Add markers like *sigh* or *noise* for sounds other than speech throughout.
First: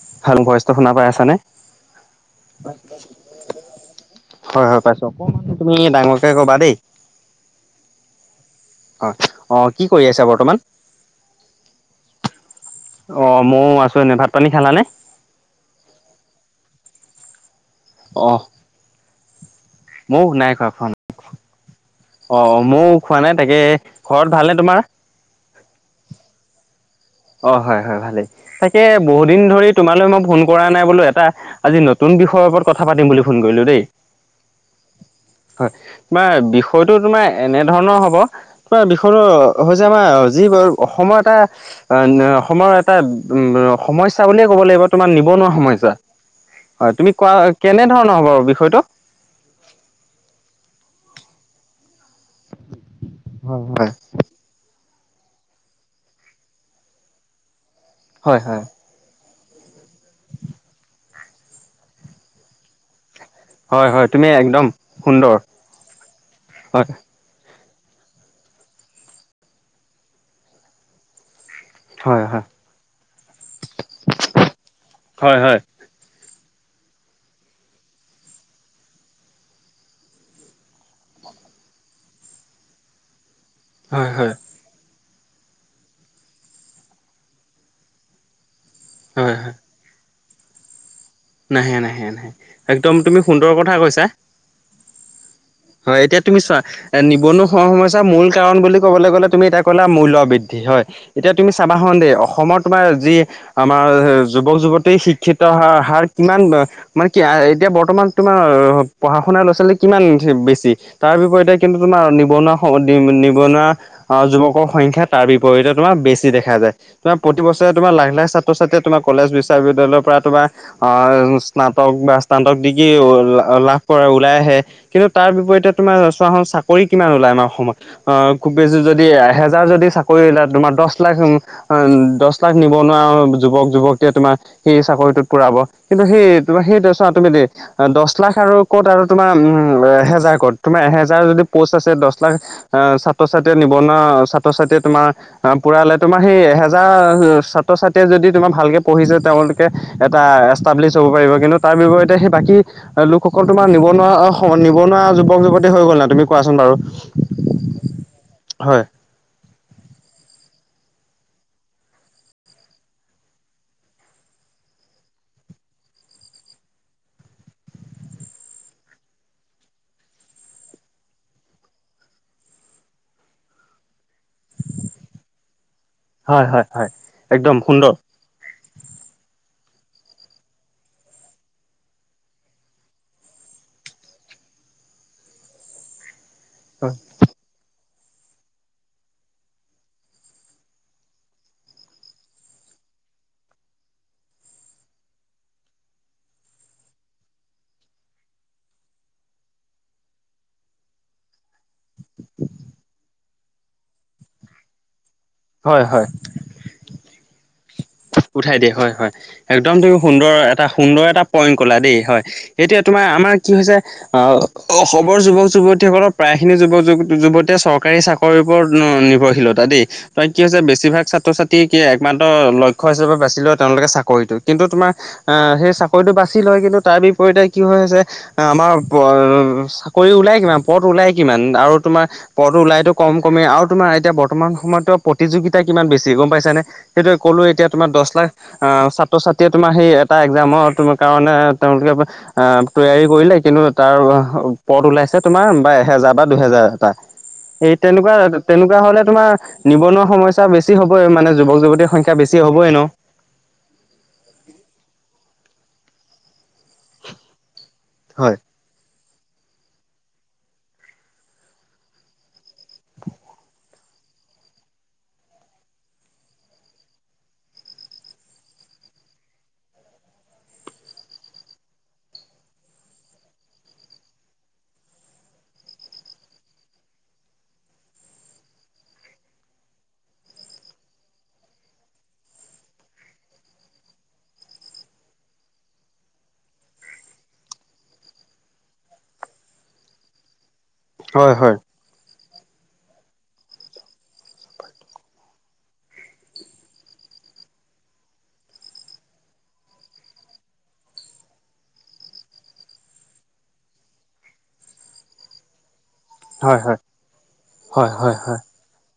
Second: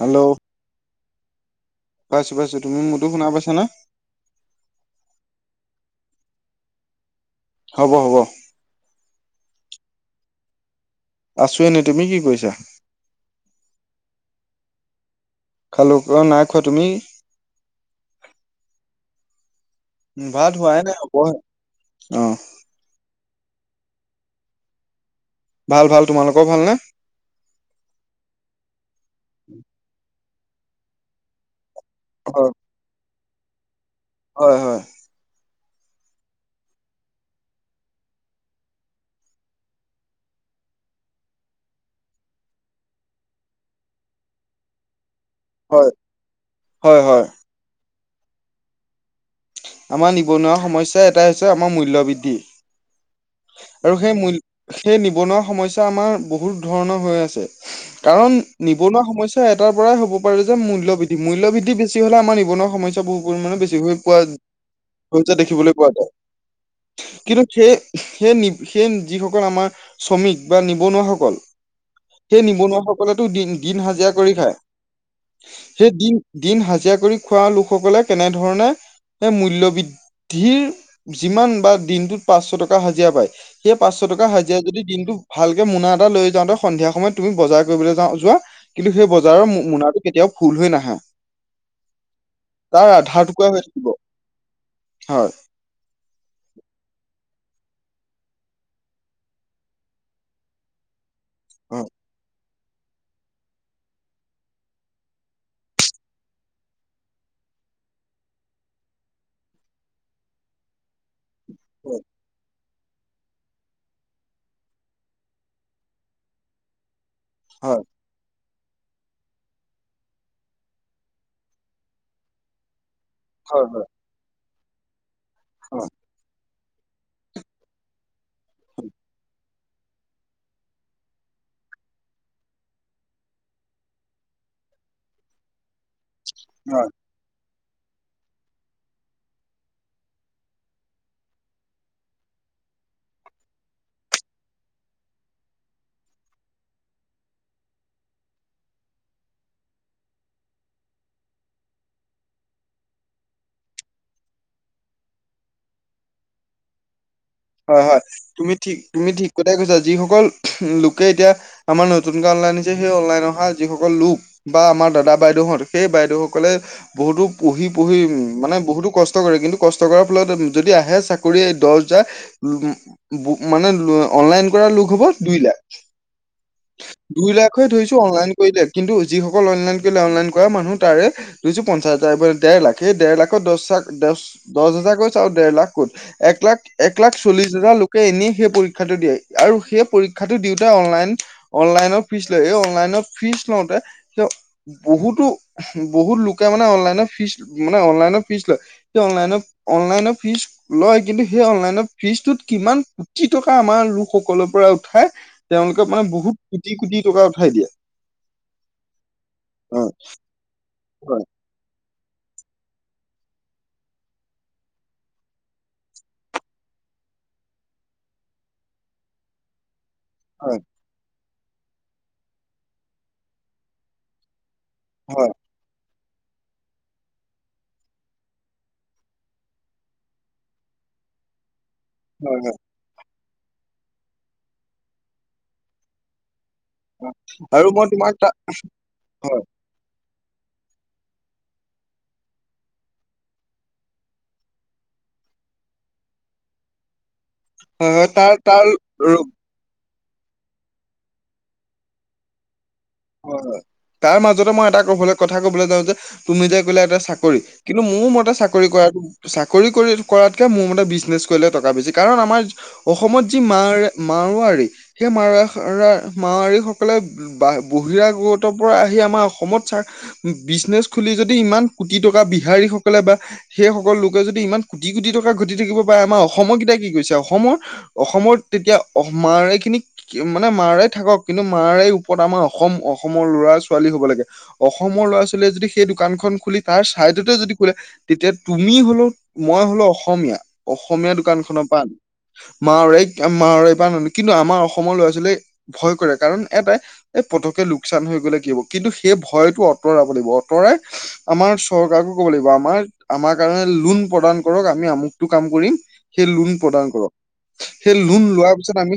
Hello ভয়ছটো শুনা পাই আছানে? পাইছো পাইছো। তুমি মোৰটো শুনা পাইছা নে? হয় হয় পাইছো। অকমান তুমি ডাঙৰকেই কবা দেই। হ'ব হ'ব। অঁ অঁ কি কৰি আছা বৰ্তমান? আছো এনেই, তুমি কি কৰিছা? অ ময়ো আছো এনেই, ভাত পানী খালানে? খালোঁ, অ নাই খোৱা তুমি? অঁহ' ওম ভাত খোৱা হোৱাই খোৱা নাই হবয়। অ অ ময়ো খোৱা নাই তাকে ঘৰত ভালনে তোমাৰ? ভাল ভাল তোমালোকৰ ভাল নে? অ হয় হয়, ভালেই তাকে বহু দিন ধৰি তোমালৈ মই ফোন কৰা নাই বোলো এটা আজি নত- তুন বিষয় হয় ওপৰত কথা পাতিম বুলি ফোন কৰিলোঁ দেই। হয় হয়। হয়, তোমাৰ বিষয়টো তোমাৰ এনেধৰণৰ হ'ব- বিষয়টো হৈছে আমাৰ যি অসমৰ এটা- অ না অসমৰ এটা সমস্যা বুলিয়ে ক'ব লাগিব তোমাৰ নিবনুৱা- হয় সমস্যা হয়, তুমি কোৱা কেনেধৰণৰ হ'ব বিষয়টো? আমাৰ নিবনুৱা সমস্যা এটাই হৈছে আমাৰ মূল্য বৃদ্ধি হয় হয়। আৰু সেই মূল- সেই নিবনুৱা সমস্যা আমাৰ বহুত ধৰণৰ হৈ আছে কাৰণ, হয় হয় নিব- নিবনুৱা সমস্যা এটাৰ পৰাই হ'ব পাৰে যে মূল্য বৃদ্ধি। মূল্য বৃদ্ধি বেছি হ'লে আমাৰ নিবনুৱ সমস্যা- বহু পৰিমাণে বেছি হয় হৈ হয় পোৱা তুমি একদম হৈছে সুন্দৰ দেখিবলৈ পোৱা যায় হয় কিন্তু সেই- সেই সেই যিসকল আমাৰ শ্ৰমিক বা নিবনুৱাসকল- হয় সেই হয়। নিবনুৱাসকলেতো দিন হাজিৰা কৰি খায়। হয় হয় সেই দিন দিন হাজিৰা কৰি খোৱা লোকসকলে কেনেধৰণে- এ মূল্য বৃদ্ধিৰ যিমান বা দিনটোত পাঁচশ টকা হাজিৰা পায়। সেই পাঁচশ হয় টকা হয় হাজিৰা যদি দিনটো- ভালকে মোনা এটা লৈ যাওঁতে সন্ধিয়া সময়ত তুমি বজাৰ কৰিবলৈ যোৱা কিন্তু, সেই হয় বজাৰৰ হয় মোনাটো- কেতিয়াও ফুল হৈ নাহা। নাহে নাহে নাহে একদম তুমি টুকুৰা সুন্দৰ হৈ কথা থাকিব কৈছা। হয়, হয়, এতিয়া তুমি চোৱা। এ নিবনুৱ হ সমস্যাৰ মূল কাৰণ বুলি ক'বলৈ গ'লে তুমি এতিয়া কলা মূল্য বৃদ্ধি হয়। এতিয়া তুমি চাবা হয় হন দে অসমৰ তোমাৰ যি- আমাৰ যুৱক যুৱতী শিক্ষিত হ হাৰ কিমান বা- মানে কি এতিয়া বৰ্তমান তোমাৰ পঢ়া শুনা ল'ৰা ছোৱালী কিমান- বেছি তাৰ বিপৰীতে কিন্তু তোমাৰ নিবনুৱা- নিবনুৱা আহ যুৱকৰ সংখ্যা তাৰ বিপৰীতে তোমাৰ বেছি দেখা যায়। তোমাৰ প্ৰতি বছৰে হয় তোমাৰ লাইনৰ ছা ছাত্ৰ-ছাত্ৰী তোমাক কলেজ বিশ্ববিালয়ৰ পৰা তোমাৰ স্নাতক বা *unintelligible* হয় লাভ হয় কৰা ওলাই আহে কিন্তু তাৰ বিপৰীতে হয় তোমাৰ চোৱা চোন চাকৰি কিমান ওলাই আমাৰ অসমত। অঁ, খুব বেছি যদি এহেজাৰ যদি চাকৰি ওলাই তোমাৰ দহ লাখ দহ লাখ নিবনুৱা যুৱক-যুৱতীয়ে তোমাৰ সেই চাকৰিটোত পোৰাব। কিন্তু সেই তোমাৰ হয় সেইটো চোৱা তুমি দেই, দহ লাখ আৰু ক'ত আৰু তোমাৰ উম এহেজাৰ ক'ত, তোমাৰ এহেজাৰ যদি প'ষ্ট আছে দহ লাখ আহ' ছাত্ৰ-ছাত্ৰীয়ে নিবনুৱা ছাত্ৰ-ছাত্ৰীয়ে তোমাৰ আঁহ' পুৰালে তোমাৰ সেই এহেজাৰ ছাত্ৰ-ছাত্ৰীয়ে যদি তোমাৰ ভালকে পঢ়িছে তেওঁলোক এটা এষ্টাব্লিছ হ'ব পাৰিব কিন্তু তাৰ বিপৰীতে সেই বাকী লোকসকল তোমাৰ নিবনুৱা নিবনুৱা যুৱক-যুৱতী হৈ গ'ল নাই। তুমি কোৱাচোন বাৰু? হয় হয়, তুমি ঠিক, হয় তুমি ঠিক কথাই কৈছা। যিসকল লোকে এতিয়া- আমাৰ নতুনকে অনলাইন হৈছে সেই অনলাইন অহা যিসকল লোক- বা আমাৰ দাদা বাইদেউহত, সেই বাইদেউ সকলে- বহুতো পঢ়ি পঢ়ি মানে বহুতো কষ্ট কৰে কিন্তু কষ্ট কৰাৰ ফলত যদি আহে চা কৰি দহ হাজাৰ মানে অনলাইন কৰা লোক হ'ব দুই লাখ, হয় হয় হয় দুই একদম লাখে সুন্দৰ ধৰিছোঁ অনলাইন কৰিলে, কিন্তু যিসকল অনলাইন কৰিলে অনলাইন কৰা মানুহ তাৰে- ধৰিছো পঞ্চাছ হাজাৰ পৰা ডেৰ লাখ, সেই ডেৰ লাখৰ দহ লাখ, দহ দহ হাজাৰ ক'ত চা আৰু ডেৰ লাখ ক'ত, এক লাখ এক হয় এক লাখ চল্লিশ হাজাৰ লোকে এনেই সেই পৰীক্ষাটো দিয়ে আৰু সেই পৰীক্ষাটো দিওঁতে অনলাইন অনলাইনৰ ফিজ লয়, এই অনলাইনৰ ফিজ লওঁতে তেওঁ বহুতো বহুত লোকে মানে অনলাইনৰ ফিজ মানে অনলাইনৰ ফিজ লয়। সেই অনলাইনৰ, অনলাইনৰ ফিজ লয় কিন্তু সেই অনলাইনত ফিজটোত কিমান কোটি টকা আমাৰ লোকসকলৰ পৰা উঠাই- হয় তেওঁলোকে হয়। মানে বহুত কোটি কোটি টকা উঠাই দিয়ে। উঠাই দিয়ে, হয় হয়। একদম হয় তুমি সুন্দৰ এটা সুন্দৰ এটা হয় পইণ্ট কলা দেই হয়। এতিয়া তোমাৰ আমাৰ কি হৈছে- অঁ' অসমৰ যুৱক যুৱতীসকলৰ প্ৰায় খিনি যুৱক-যুৱতীয়ে চৰকাৰী চাকৰি ওপৰত নিৰ্ভৰশীলতা দেই। তাইত কি হৈছে হয় বেছিভাগ ছাত্ৰ-ছাত্ৰী কি একমাত্ৰ লক্ষ্য হিচাপে বাচি লয় তেওঁলোকে চাকৰিটো। কিন্তু তোমাৰ হয় আহ' সেই চাকৰিটো বাছি লয় কিন্তু তাৰ বিপৰীতে কি হৈ আছে- আমাৰ চাকৰি ওলাই কিমান পদ ওলাই কিমান আৰু তোমাৰ হয় হয় হয় পদটো ওলাইটো কম কমেই আৰু তোমাৰ এতিয়া বৰ্তমান সময়তো প্ৰতিযোগিতা কিমান বেছি গম পাইছানে। সেইটোৱে ক'লো আৰু এতিয়া মই তোমাৰ দহ তোমাক তা লাখ আহ' হয় ছাত্ৰ-ছাত্ৰীয়ে তোমাৰ সেই এটা একজামৰ কাৰণে তেওঁলোকে আহ' তৈয়াৰী কৰিলে কিন্তু তাৰ পদ ওলাইছে তোমাৰ বা এহেজাৰ বা দুহেজাৰ এটা। এই হয় হয় তেনেকুৱা তাৰ তেনেকুৱা হ'লে তাৰ তোমাৰ- নিবনুৱা সমস্যা বেছি হ'বই মানে যুৱক-যুৱতীৰ সংখ্যা বেছি হ'বই ন'। হয় হয় তাৰ মাজতে মই এটা কবলে কথা ক'বলৈ যাওঁ যে তুমি যে কলা এটা চাকৰি। কিন্তু মোৰ মতে হয় চাক ৰি কৰা, চাকৰি কৰি কৰাতকে মোৰ মতে বিজনেছ কৰিলে টকা বেছি। কাৰণ আমাৰ- অসমত যি মা-মাৰোৱাৰী- সেই মা-মাৰোৱাৰী সকলে বা- বহিৰা গতৰ পৰা আহি আমাৰ অসমত চা বিজনেছ খুলি যদি ইমান কোটি টকা বিহাৰীসকলে বা সেই সকল লোকে যদি ইমান কোটি কোটি টকা ঘটি থাকিব পাৰে আমাৰ অসমৰ কেইটাই কি কৈছে অসমৰ অসমত তেতিয়া আহ মাৰাই খিনি মানে মাৰই থাকক কিন্তু মাৰাইৰ ওপৰত আমাৰ অ - অসম অসমৰ ল'ৰা ছোৱালী হ'ব লাগে। অসমৰ ল'ৰা ছোৱালীয়ে যদি সেই দোকান খন খুলি তাৰ ছাইডতে যদি খোলে। তেতিয়া তুমি হলেও মই হলো অসমীয়া অসমীয়া হয় দোকান হয় খনৰ পৰা আনি মাৰে মাৰেপ নানো কিন্তু আমাৰ অসমৰ ল'ৰা ছোৱালীয়ে ভয় কৰে কাৰণ এটা এই পটককে লোকচান হৈ গ'লে কি হ'ব কিন্তু সেই ভয়তটো আঁতৰাব লাগিব আঁতৰাই আমাৰ চৰকাৰকো ক'ব লাগিব আমাৰ আমাৰ কাৰণে লোন প্ৰদান কৰক আমি আমুকটো কাম কৰিম সেই লোন হয় হয় প্ৰদান কৰক হয় সেই হয় লোন হয় লোৱা পিছত আমি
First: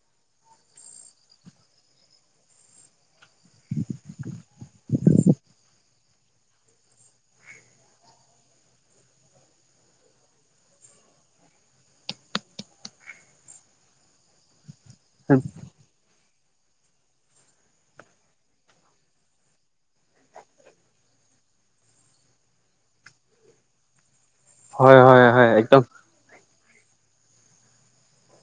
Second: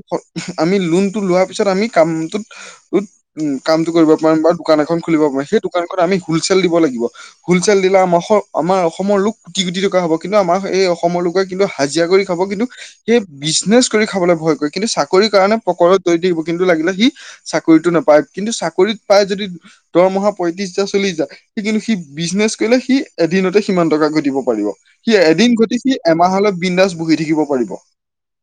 আমি লোনতটো লোৱাৰ পিছত আমি কামটোত উম কামটো কৰিব পাৰিম বা দোকান এখন খুলিব পাৰিম সেই দোকানখন আমি হলচেল দিব লাগিব হলচেল দিলাৰ আমাৰ আমাৰ অসমৰ লোক কোটি কোটি টকা হ'ব কিন্তু আমাৰ এই অসমৰ লোকে কিন্তু হাজিৰা কৰি খাব কিন্তু সেই বিজনেচ কৰি খাবলৈ ভয় কৰে কিন্তু চাকৰি চাকৰিৰ কাৰণে পকৰ তৈ থাকিব কিন্তু লাগিলে সি চাকৰিতটো নাপায় কিন্তু চাকৰিত পাই যদি দৰমহা পঁয়ত্ৰিশ হাজাৰ চল্লিছ হাজাৰ সি কিন্তু সি বিজনেছ কৰিলে সি এদিনতে সিমান টকা ঘটিব হয় হয় সি হয় হয় এদিন একদম ঘটি সি এমাহলৈ বিন্দাজ বহি থাকিব পাৰিব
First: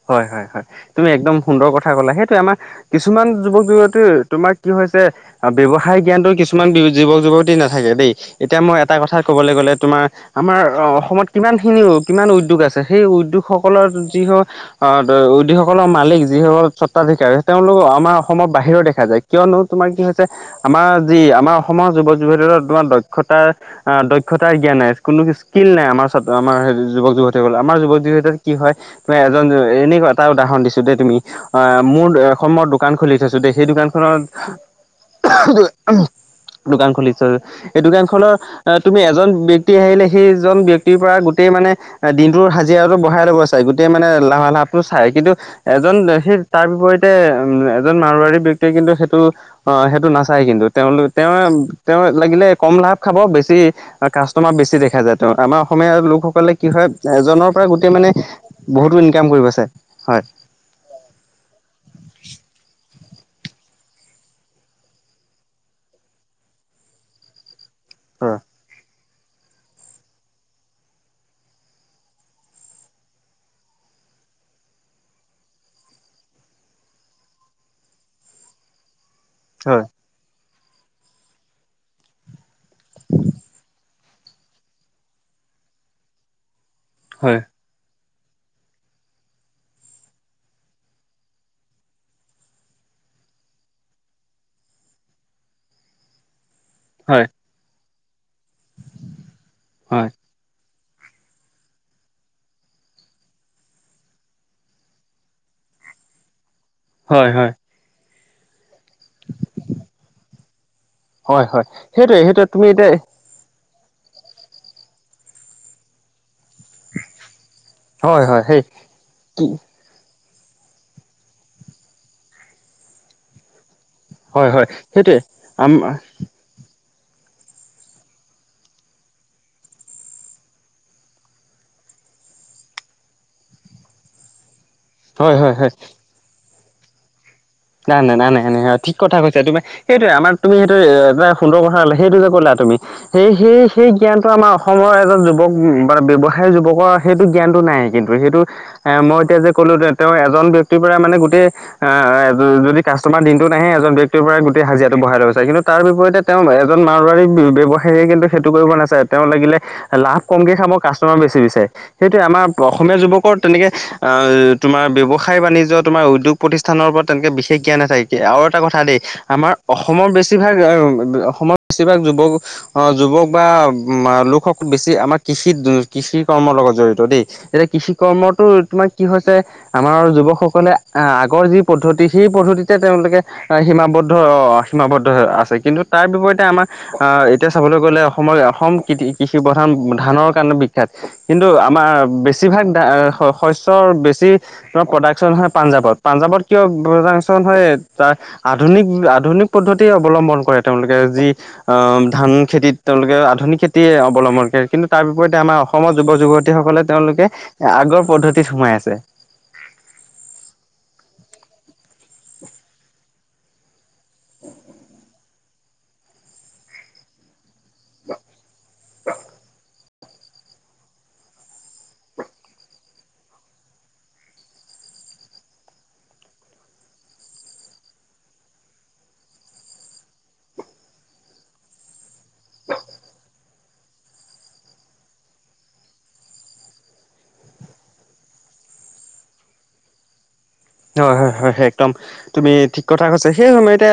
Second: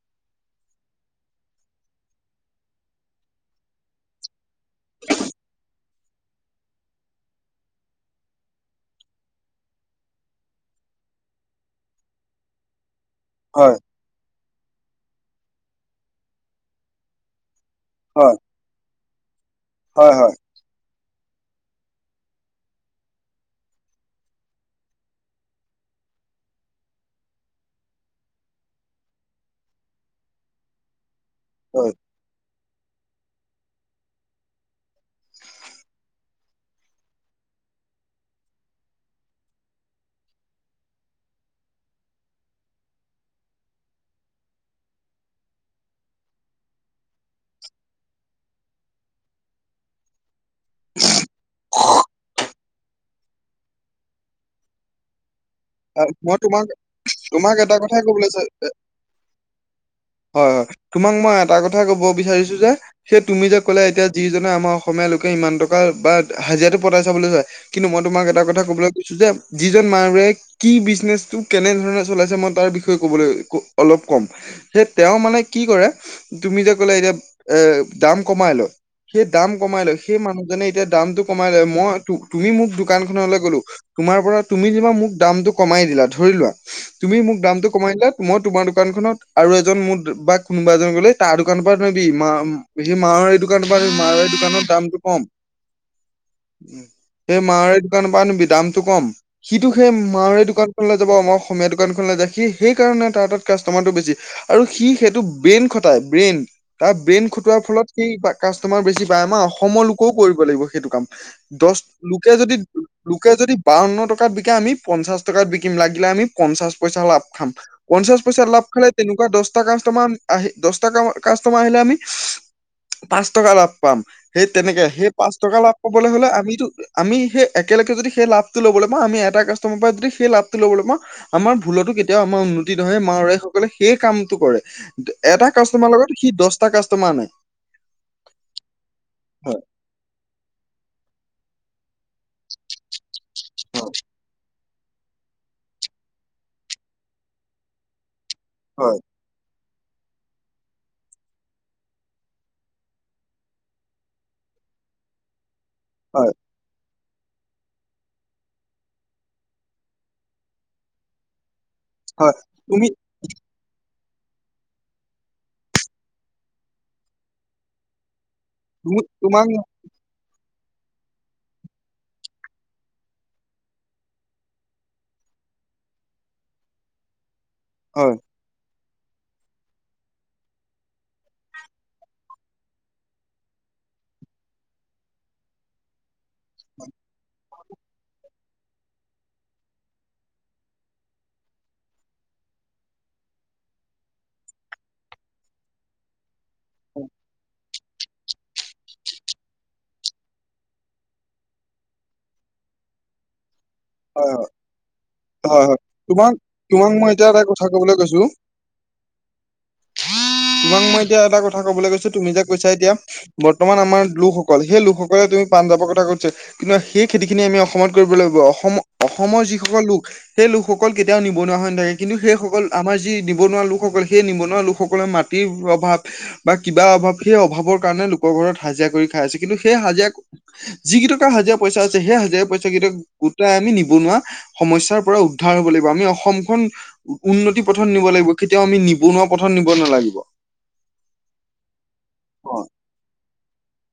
হয় হয় হয় তুমি একদম সুন্দৰ কথা ক'লা সেইটোৱে আমাৰ কিছুমান যুৱক যুৱতী তোমাৰ কি হৈছে। ব্যৱসায় জ্ঞানতো কিছুমান যুৱক যুৱতী নাথাকে দেই এতিয়া মই এটা কথা কবলৈ গ'লে তোমাৰ আমাৰ অ অসমত কিমান খিনি কিমান উদ্যোগ আছে সেই উদ্যোগ হয় সকলৰ যি যিসকলৰ মালিক যিসকল স্বত্বাধিকাৰী তেওঁলোকৰ আমাৰ হয়। অসমৰ বাহিৰৰ দেখা যায় কিয়নো তোমাৰ কি হয়, হৈছে। হয়, আমাৰ যি আমাৰ অসমৰ যুৱক যুৱতীৰ তোমাৰ দক্ষতাৰ আহ দক্ষতা জ্ঞান নাই কোনো স্কিল নাই আমাৰ আমাৰ যুৱক যুৱতীসকলৰ আমাৰ যুৱক যুৱতীৰ কি হয় তোমাক এজন এনেকুৱা এটা উদাহৰণ দিছো দেই তুমি আহ হয়। মোৰ এ অসমৰ দু দোকান খুলি থৈছো সেই দোকানখনত দোকান খুলি থ এই দোকান খনৰ তুমি এজন ব্যক্তি আহিলে সেইজন ব্যক্তি পৰা গোটেই মানে দিনটোৰ হাজিৰাটো বঢ়াই ল'ব চাই গোটেই মানে লাভা লাভটো চাই কিন্তু এজন সেই তাৰ বিপৰীতে উম এজন মাৰোৱাৰী ব্যক্তিয়ে কিন্তু সেইটো অ সেইটো নাচ চাই কিন্তু তেওঁলোক তেওঁ তেওঁ লাগিলে কম লাভ খাব বেছি কাষ্টমাৰ বেছি দেখা যায় তো আমাৰ অসমীয়াৰ আহ, মই লোকসকলে তোমাক কি হয় এজনৰ তোমাক পৰা এটা গোটেই কথাই মানে ক'বলৈ চা বহুতো ইনকাম কৰিব ছায় হয়। হয় হয় তোমাক মই এটা কথাই ক'ব বিচাৰিছোঁ যে সেই তুমি যে কলে এতিয়া যিজনে আমাৰ অসমীয়া লোকে ইমান টকা বা হাজিৰাটো পতাইছা বুলি কয় কিন্তু মই তোমাক এটা কথা কবলৈ কৈছো যে যিজন মানুহে কি বিজনেচটো কেনেধৰণে চলাইছে মই তাৰ বিষয়ে ক'বলৈ অলপ ক'ম সেই তেওঁ মানে কি কৰে তুমি যে কলে এতিয়া এ দাম কমাই লয় সেই দাম কমাই হয় লয় সেই মানুহজনে এতিয়া দামটো কমাই লয় মই তুমি মোক দোকান খনলৈ গলো তোমাৰ পৰা তুমি কিবা মোক দামটো কমাই দিলা ধৰি লোৱা তুমি মোক হয় দামটো কমাই দিযা মই তোমাৰ দোকান খনত আৰু এজন মোৰ বা কোনোবা এজন গলে তাৰ দোকানৰ পৰিবা মা সি মাৰাৰী দোকানৰ পৰা মাৰোৱাৰী দোকানৰ দামটো কম উম সেই মাৰোৱাৰী দোকানৰ পৰা আনিবি দামতটো কম সিটো সেই হয় মাৰোৱাৰী দোকান দোকানখনলৈ যাব মই অসমীয়া দোকানখনলৈ যায় সি সেইকাৰণে তাৰ তাত কাষ্টমাৰটো বেছি। আৰু সি সেইটো ব্ৰেইন খটায় ব্ৰেইন। তাৰ ব্ৰেইন হয় হয় খুটোৱাৰ ফলত সেই কাষ্টমাৰ বেছি পায় আমাৰ অসমৰ লোকেও কৰিব লাগিব সেইটো কাম। হয় হয় দশ সেইটোৱে লোকে সেইটোৱে যদি তুমি এতিয়া লোক লোকে যদি বাৱন্ন টকাত বিকে আমি পঞ্চাশ টকাত বিকিম লাগিলে আমি পঞ্চাশ পইচা লাভ খাম। পঞ্চাশ হয় হয় পইচা সেই লাভ খালে তেনেকুৱা কি দশ টা কাষ্ট তমান আহি দশ টা কা-কাষ্টমাৰ আহিলে আমি পাঁচ টকা লাভ পাম সেই হয় হয় তেনেকে সেই সেইটোৱে পাঁচ টকা আম লাভ পাবলৈ হলে আমিতো আমি সেই একেলগে যদি সেই লাভটো লবলৈ পাওঁ আমি এটা কাষ্টমাৰৰ পৰাই যদি সেই লাভটো লবলৈ পাওঁ আমাৰ ভুলতো কেতিয়াও আমাৰ উন্নতি নহয় মাৰোৱাৰী সকলে সেই কামটো কৰে। হয় এটা হয় হয় কাষ্টমাৰ লগত সি দশটা কাষ্টমাৰ আনে। নাই নাই নাই নাই ঠিক কথা কৈছা তুমাৰ হয় সেইটোৱে আমাৰ তুমি সেইটো এটা সুন্দৰ কথা কলা সেইটো যে কলা তুমি সেই সেই সেই জ্ঞানটো আমাৰ অসমৰ এজন যুৱক বা ব্যৱসায় যুৱকৰ সেইটো জ্ঞানটো নাই কিন্তু সেইটো এ, হয় মই এতিয়া যে ক'লো তেওঁ এজন ব্যক্তিৰ পৰা মানে গোটেই আ যদি কাষ্টমাৰ দিনটোত আহে এজন ব্যক্তিৰ পৰা গোটেই হাজিৰাটো বঢ়াই লব খুজে কিন্তু তাৰ বিপীৰীতে হয় তেওঁ বাহিৰত এজন মাৰোৱাৰী ব্যৱসায়ীয়ে কিন্তু সেইটো কৰিব নাচাই, তেওঁ লাগিলে লাভ কমকে খাব কাষ্টমাৰ বেছি বিচাৰে, সেইটোয়ে হয় আমাৰ তুমি অসমীয়া যুৱক কৰ তেনেকে অ', তোমাৰ ব্যৱসায় বাণিজ্য তোমাৰ উদ্যোগ প্ৰতিষ্ঠানৰ ওপৰত তেনেকে বিশেষ জ্ঞান নাথাকে। আৰু এটা কথা দেই তুমি তোমাক আমাৰ অসমৰ বেছিভাগ অসমৰ বেছিভাগ যুৱক অ', যুৱক বা লোকসকল বেছি আমাৰ কৃষিত কৃষি কৰ্মৰ লগত জড়িত দেই। এতিয়া কৃষি হয় কৰ্মটো তোমাৰ কি হৈছে আমাৰ যুৱকসকলে আগৰ যি পদ্ধতি সেই পদ্ধতিতে তেওঁলোকে সীমাবদ্ধ সীমাবদ্ধ আছে, কিন্তু তাৰ বিপৰীত তে আমাৰ আ এতিয়া চাবলৈ গ'লে অসমৰ অসম কৃ-কৃষি প্ৰধান ধানৰ কাৰণে বিখ্যাত, কিন্তু আমাৰ বেছি বেছিভাগ দা-শ-শস্যৰ বেছি প্ৰডাকশ্যন হয় পাঞ্জাৱত, পাঞ্জাৱত কিয় হয় প্ৰডাকচন হয় তাৰ আধুনিক আধুনিক পদ্ধত অৱলম্বন কৰে তেওঁলোকে যি অ', ধান খেতিত তেওঁলোকে আধুনিক খেত তি হয় অৱলম্বন কৰে কিন্তু তাৰ বিপৰীতে আমাৰ হয় হয় অসমত তোমাক যুৱক-যুৱতীসকলে তোমাক মই তেওঁলোকে এতিয়া এটা কথা এ, কবলৈ আগৰ কৈছো পদ্ধতিত সোমাই আছে। তোমাক মই এতিয়া এটা কথা কবলৈ গৈছোঁ তুমি যে কৈছা এতিয়া বৰ্তমান আমাৰ লোকসকল, সেই লোকসকলে তুমি পাঞ্জাবৰ কথা কৈছে কিন্তু সেই খেতি খিনি আমি অসমত কৰিব লাগিব অসম অসমৰ যিসকল লোক সেই লোকসকল কেতিয়াও নিবনুৱা হৈ নাথাকে কিন্তু সেইসকল আমাৰ যি নিবনুৱা লোকসকলে সেই নিবনুৱা লোকসকলে মাত কি প্ৰভাৱ বা কিবা অভাৱ সেই অভাৱৰ কাৰণে লোকৰ ঘৰত হাজিৰা কৰি খাই আছোঁ, কিন্তু সেই হাজিৰা যি কেইটকা হাজিৰা পইচা আছে সেই হাজিৰা পইচা কেইটকা গোটাই আনি নিবনুৱা সমস্যাৰ পৰা উদ্ধাৰ হব লাগিব, আমি অসমখন উন্নতি পথত নিব লাগিব, কেতিয়াও আমি নিবনুৱা পথত নিব নালাগিব। হয় হয় হয় হয়, একদম তুমি হয় ঠিক কথা কৈছা সেই সময়তে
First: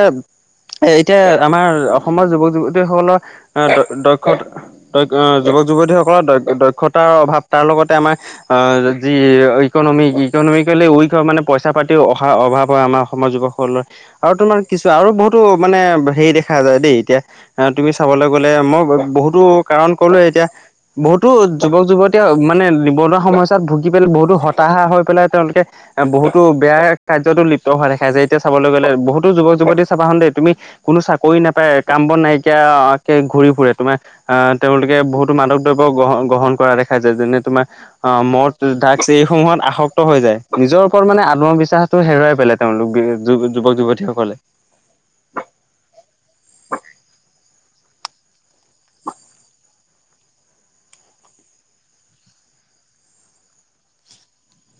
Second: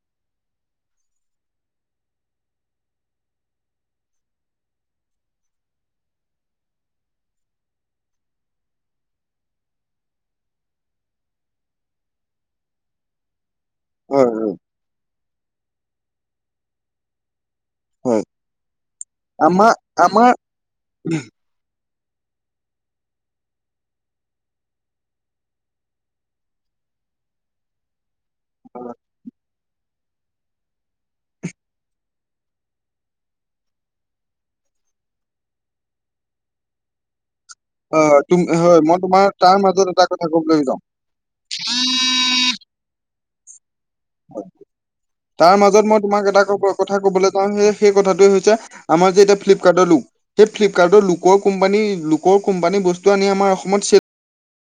এতিয়া আমাৰ অসমৰ যুৱক যুৱতীসকলৰ আ, দ-দক্ষত দক্ষ যুৱক যুৱতীসকলৰ দক্ষ-দক্ষতাৰ অভাৱ তাৰ লগতে আমাৰ অ', যি ইকনমি ইকনমিকেলি উইক হয় মানে পইচা পাতিও অহাৰ অভাৱ হয় আমাৰ অসমৰ যুৱকৰলৈ, হয় আৰু তোমাৰ কিছু আৰু বহুতো মানে হেৰি দেখা যায় দেই এতিয়া এ তুমি হয় চাবলৈ গ'লে মই ব-বহুতো আমাৰ কাৰণ কলোয়ে আমাৰ এতিয়া, বহুতো যুৱক যুৱত তেওঁ মানে নিবনুৱা সমস্যাত ভুগি পেলাই বহুতো হতাশা হৈ পেলাই তেওঁলোকে এ বহুত, বেয়া কাৰ্যত লিপ্ত হোৱা দেখা যায় এতিয়া চাবলৈ গ'লে বহুতো যুৱক যুৱতী চাবা হল দেই তুমি, কোনো চাকৰি নাপায় আৰু কাম বন নাইকিয়া কে ঘূৰি ফুৰে তোমাৰ। আহ তেওঁলোকে বহুত মাদক দ্ৰব্য গ্ৰহ গ্ৰহণ কৰা দেখাই যায় যেনে তোমাৰ। অ তুম মদ হয় মই ড্ৰাগছ তোমাৰ তাৰ এইসমূহত মাজত এটা আসক্ত হৈ কথা যায় কবলৈ যাওঁ নিজৰ। লোকৰ মানে আত্মবিশ্বাসটো হেৰুৱাই পেলাই তেওঁলোক য যুৱক যুৱতীসকলে। তাৰ মাজত মই তোমাক এটা কথা কবলৈ যাওঁ সেই কথাটোৱে হৈছে আমাৰ যে এতিয়া ফ্লিপকাৰ্টৰ লোক সেই ফ্লিপকাৰ্ডৰ লোকৰ কোম্পানী লোকৰ কোম্পানী বস্তু আনি আমাৰ অসমত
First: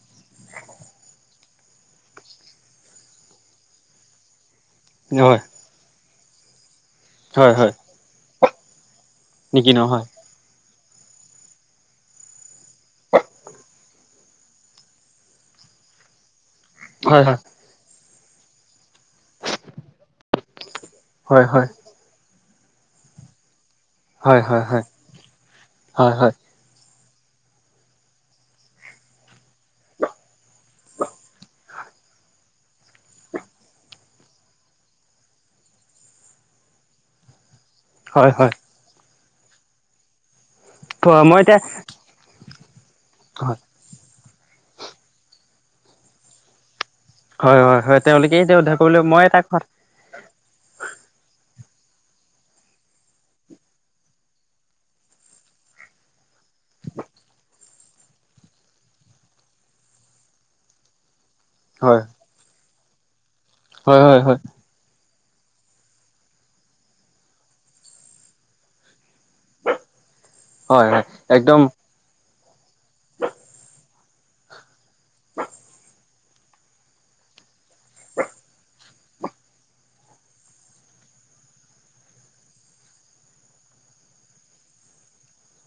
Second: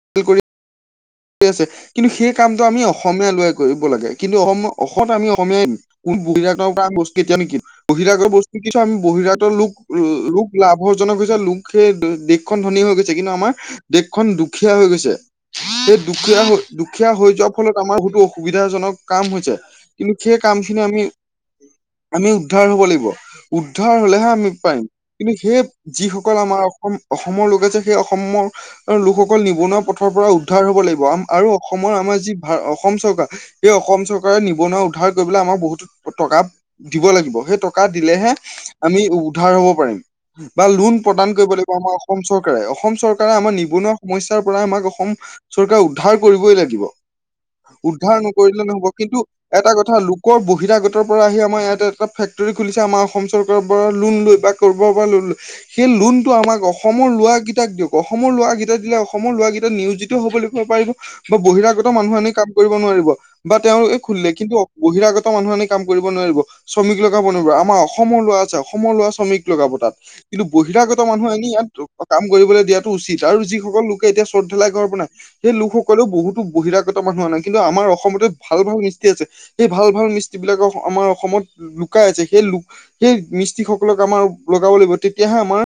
*unintelligible* কিন্তু সেই কামটো আমি অসমীয়া ল'ৰাই কৰিব লাগে কিন্তু অসম, অসমত আমি হয় অসমীয়াই কোন বহিৰাগতৰ পৰা আম বস্তু কেতিয়াও হয় নিকিনিম হয় বহিৰাগতৰ বস্তু কিছ আমি বহিৰাগ, ত নেকি লুক নহয় লুক, লাভৰজনক পিছত লোকে দেশখন ধনী হৈ গৈছে কিন্তু আমাৰ দেশখন দুখ দুখীয়া হৈ গৈছে সেই দুখীয়া হৈ দুখীয়া হয় হৈ হয় যোৱা, ফলত আমাৰ বহুতো অসুবিধাজনক কাম হৈছে কিন্তু সেই কাম খিনি আমি। হয় হয়। আমি উদ্ধাৰ হব লাগিব উদ্ধাৰ হলেহে হয় হয় আমি হয় পাৰিম হয় কিন্তু সেই হয় যিসকল আমাৰ। অসম লোকে যে সেই অসমৰ লোক অকল নিবনুৱা পথৰ পৰা উদ্ধাৰ হ'ব লাগিব আৰু অসমৰ আমাৰ যি ভাৰ অসম চৰকাৰ, সেই অসম চৰকাৰে নিবনুৱা উদ্ধাৰ কৰিবলৈ আমাক বহুতো টকা দিব লাগিব সেই টকা হয় দিলেহে হয় আমি উদ্ধাৰ হব পাৰিম বা লোন হয় প্ৰদান মই কৰিব এতিয়া লাগিব অসম চৰকাৰে অসম চৰকাৰে আমাৰ হয় নিবনুৱাক, সমস্যাৰ পৰা আমাক অসম চৰকাৰ উদ্ধাৰ কৰিবই লাগিব। হয় হয় হয় উদ্ধাৰ তেওঁলোকে এতিয়া নকৰিলে উদ্ধাৰ নহ'ব কৰিবলৈ কিন্তু মই এটা কথা লোক, ক'ৰ বহিৰা আগতৰ পৰা আহি আমাৰ ইয়াত এটা ফেক্টৰী খুলিছে আমাৰ অসম চৰকাৰৰ পৰা লোন লৈ বা ক'ৰবাৰ পৰা লোন লৈ। সেই লোন টো আমাক অসমৰ লোৱা কেইটাক দিয়ক অসমৰ লোৱা কেই দিলে অসমৰ লোৱা কেইটা নিয়োজিত হ'ব কিব পাৰিব বা বহিৰাগত হয় মানুহ আনি কাম কৰিব নোৱাৰিব। বা তেওঁলোকে হয় হয় খুলিলে হয় কিন্তু বহিৰাগত মানুহ আনি কাম কৰিব নোৱাৰিব। শ্ৰমিক লগাব নোৱাৰাৰ আমাৰ অসমৰ লোৱা আছে অসমৰ লোৱা শ্ৰমিক লগাব তাত। কিন্তু হয় বহিৰাগত হয় মানুহ আনি একদম ইয়াত কাম কৰিবলৈ দিয়াটো উচিত আৰু যি সকল লোকে এতিয়া চদ ধালাই ঘৰ বনাই সেই লোকসকলে বহুতো বহিৰাগত মানুহ আনে। কিন্তু আমাৰ অসমতে ভাল ভাল মিস্তি আছে। সেই ভাল ভাল মিস্ত্ৰী বিলাকৰ আমাৰ অসমত লুকাই আছে সেই ল সেই মিস্ত্ৰী সকলক আমাৰ লগাব লাগিব তেতিয়াহে আমাৰ।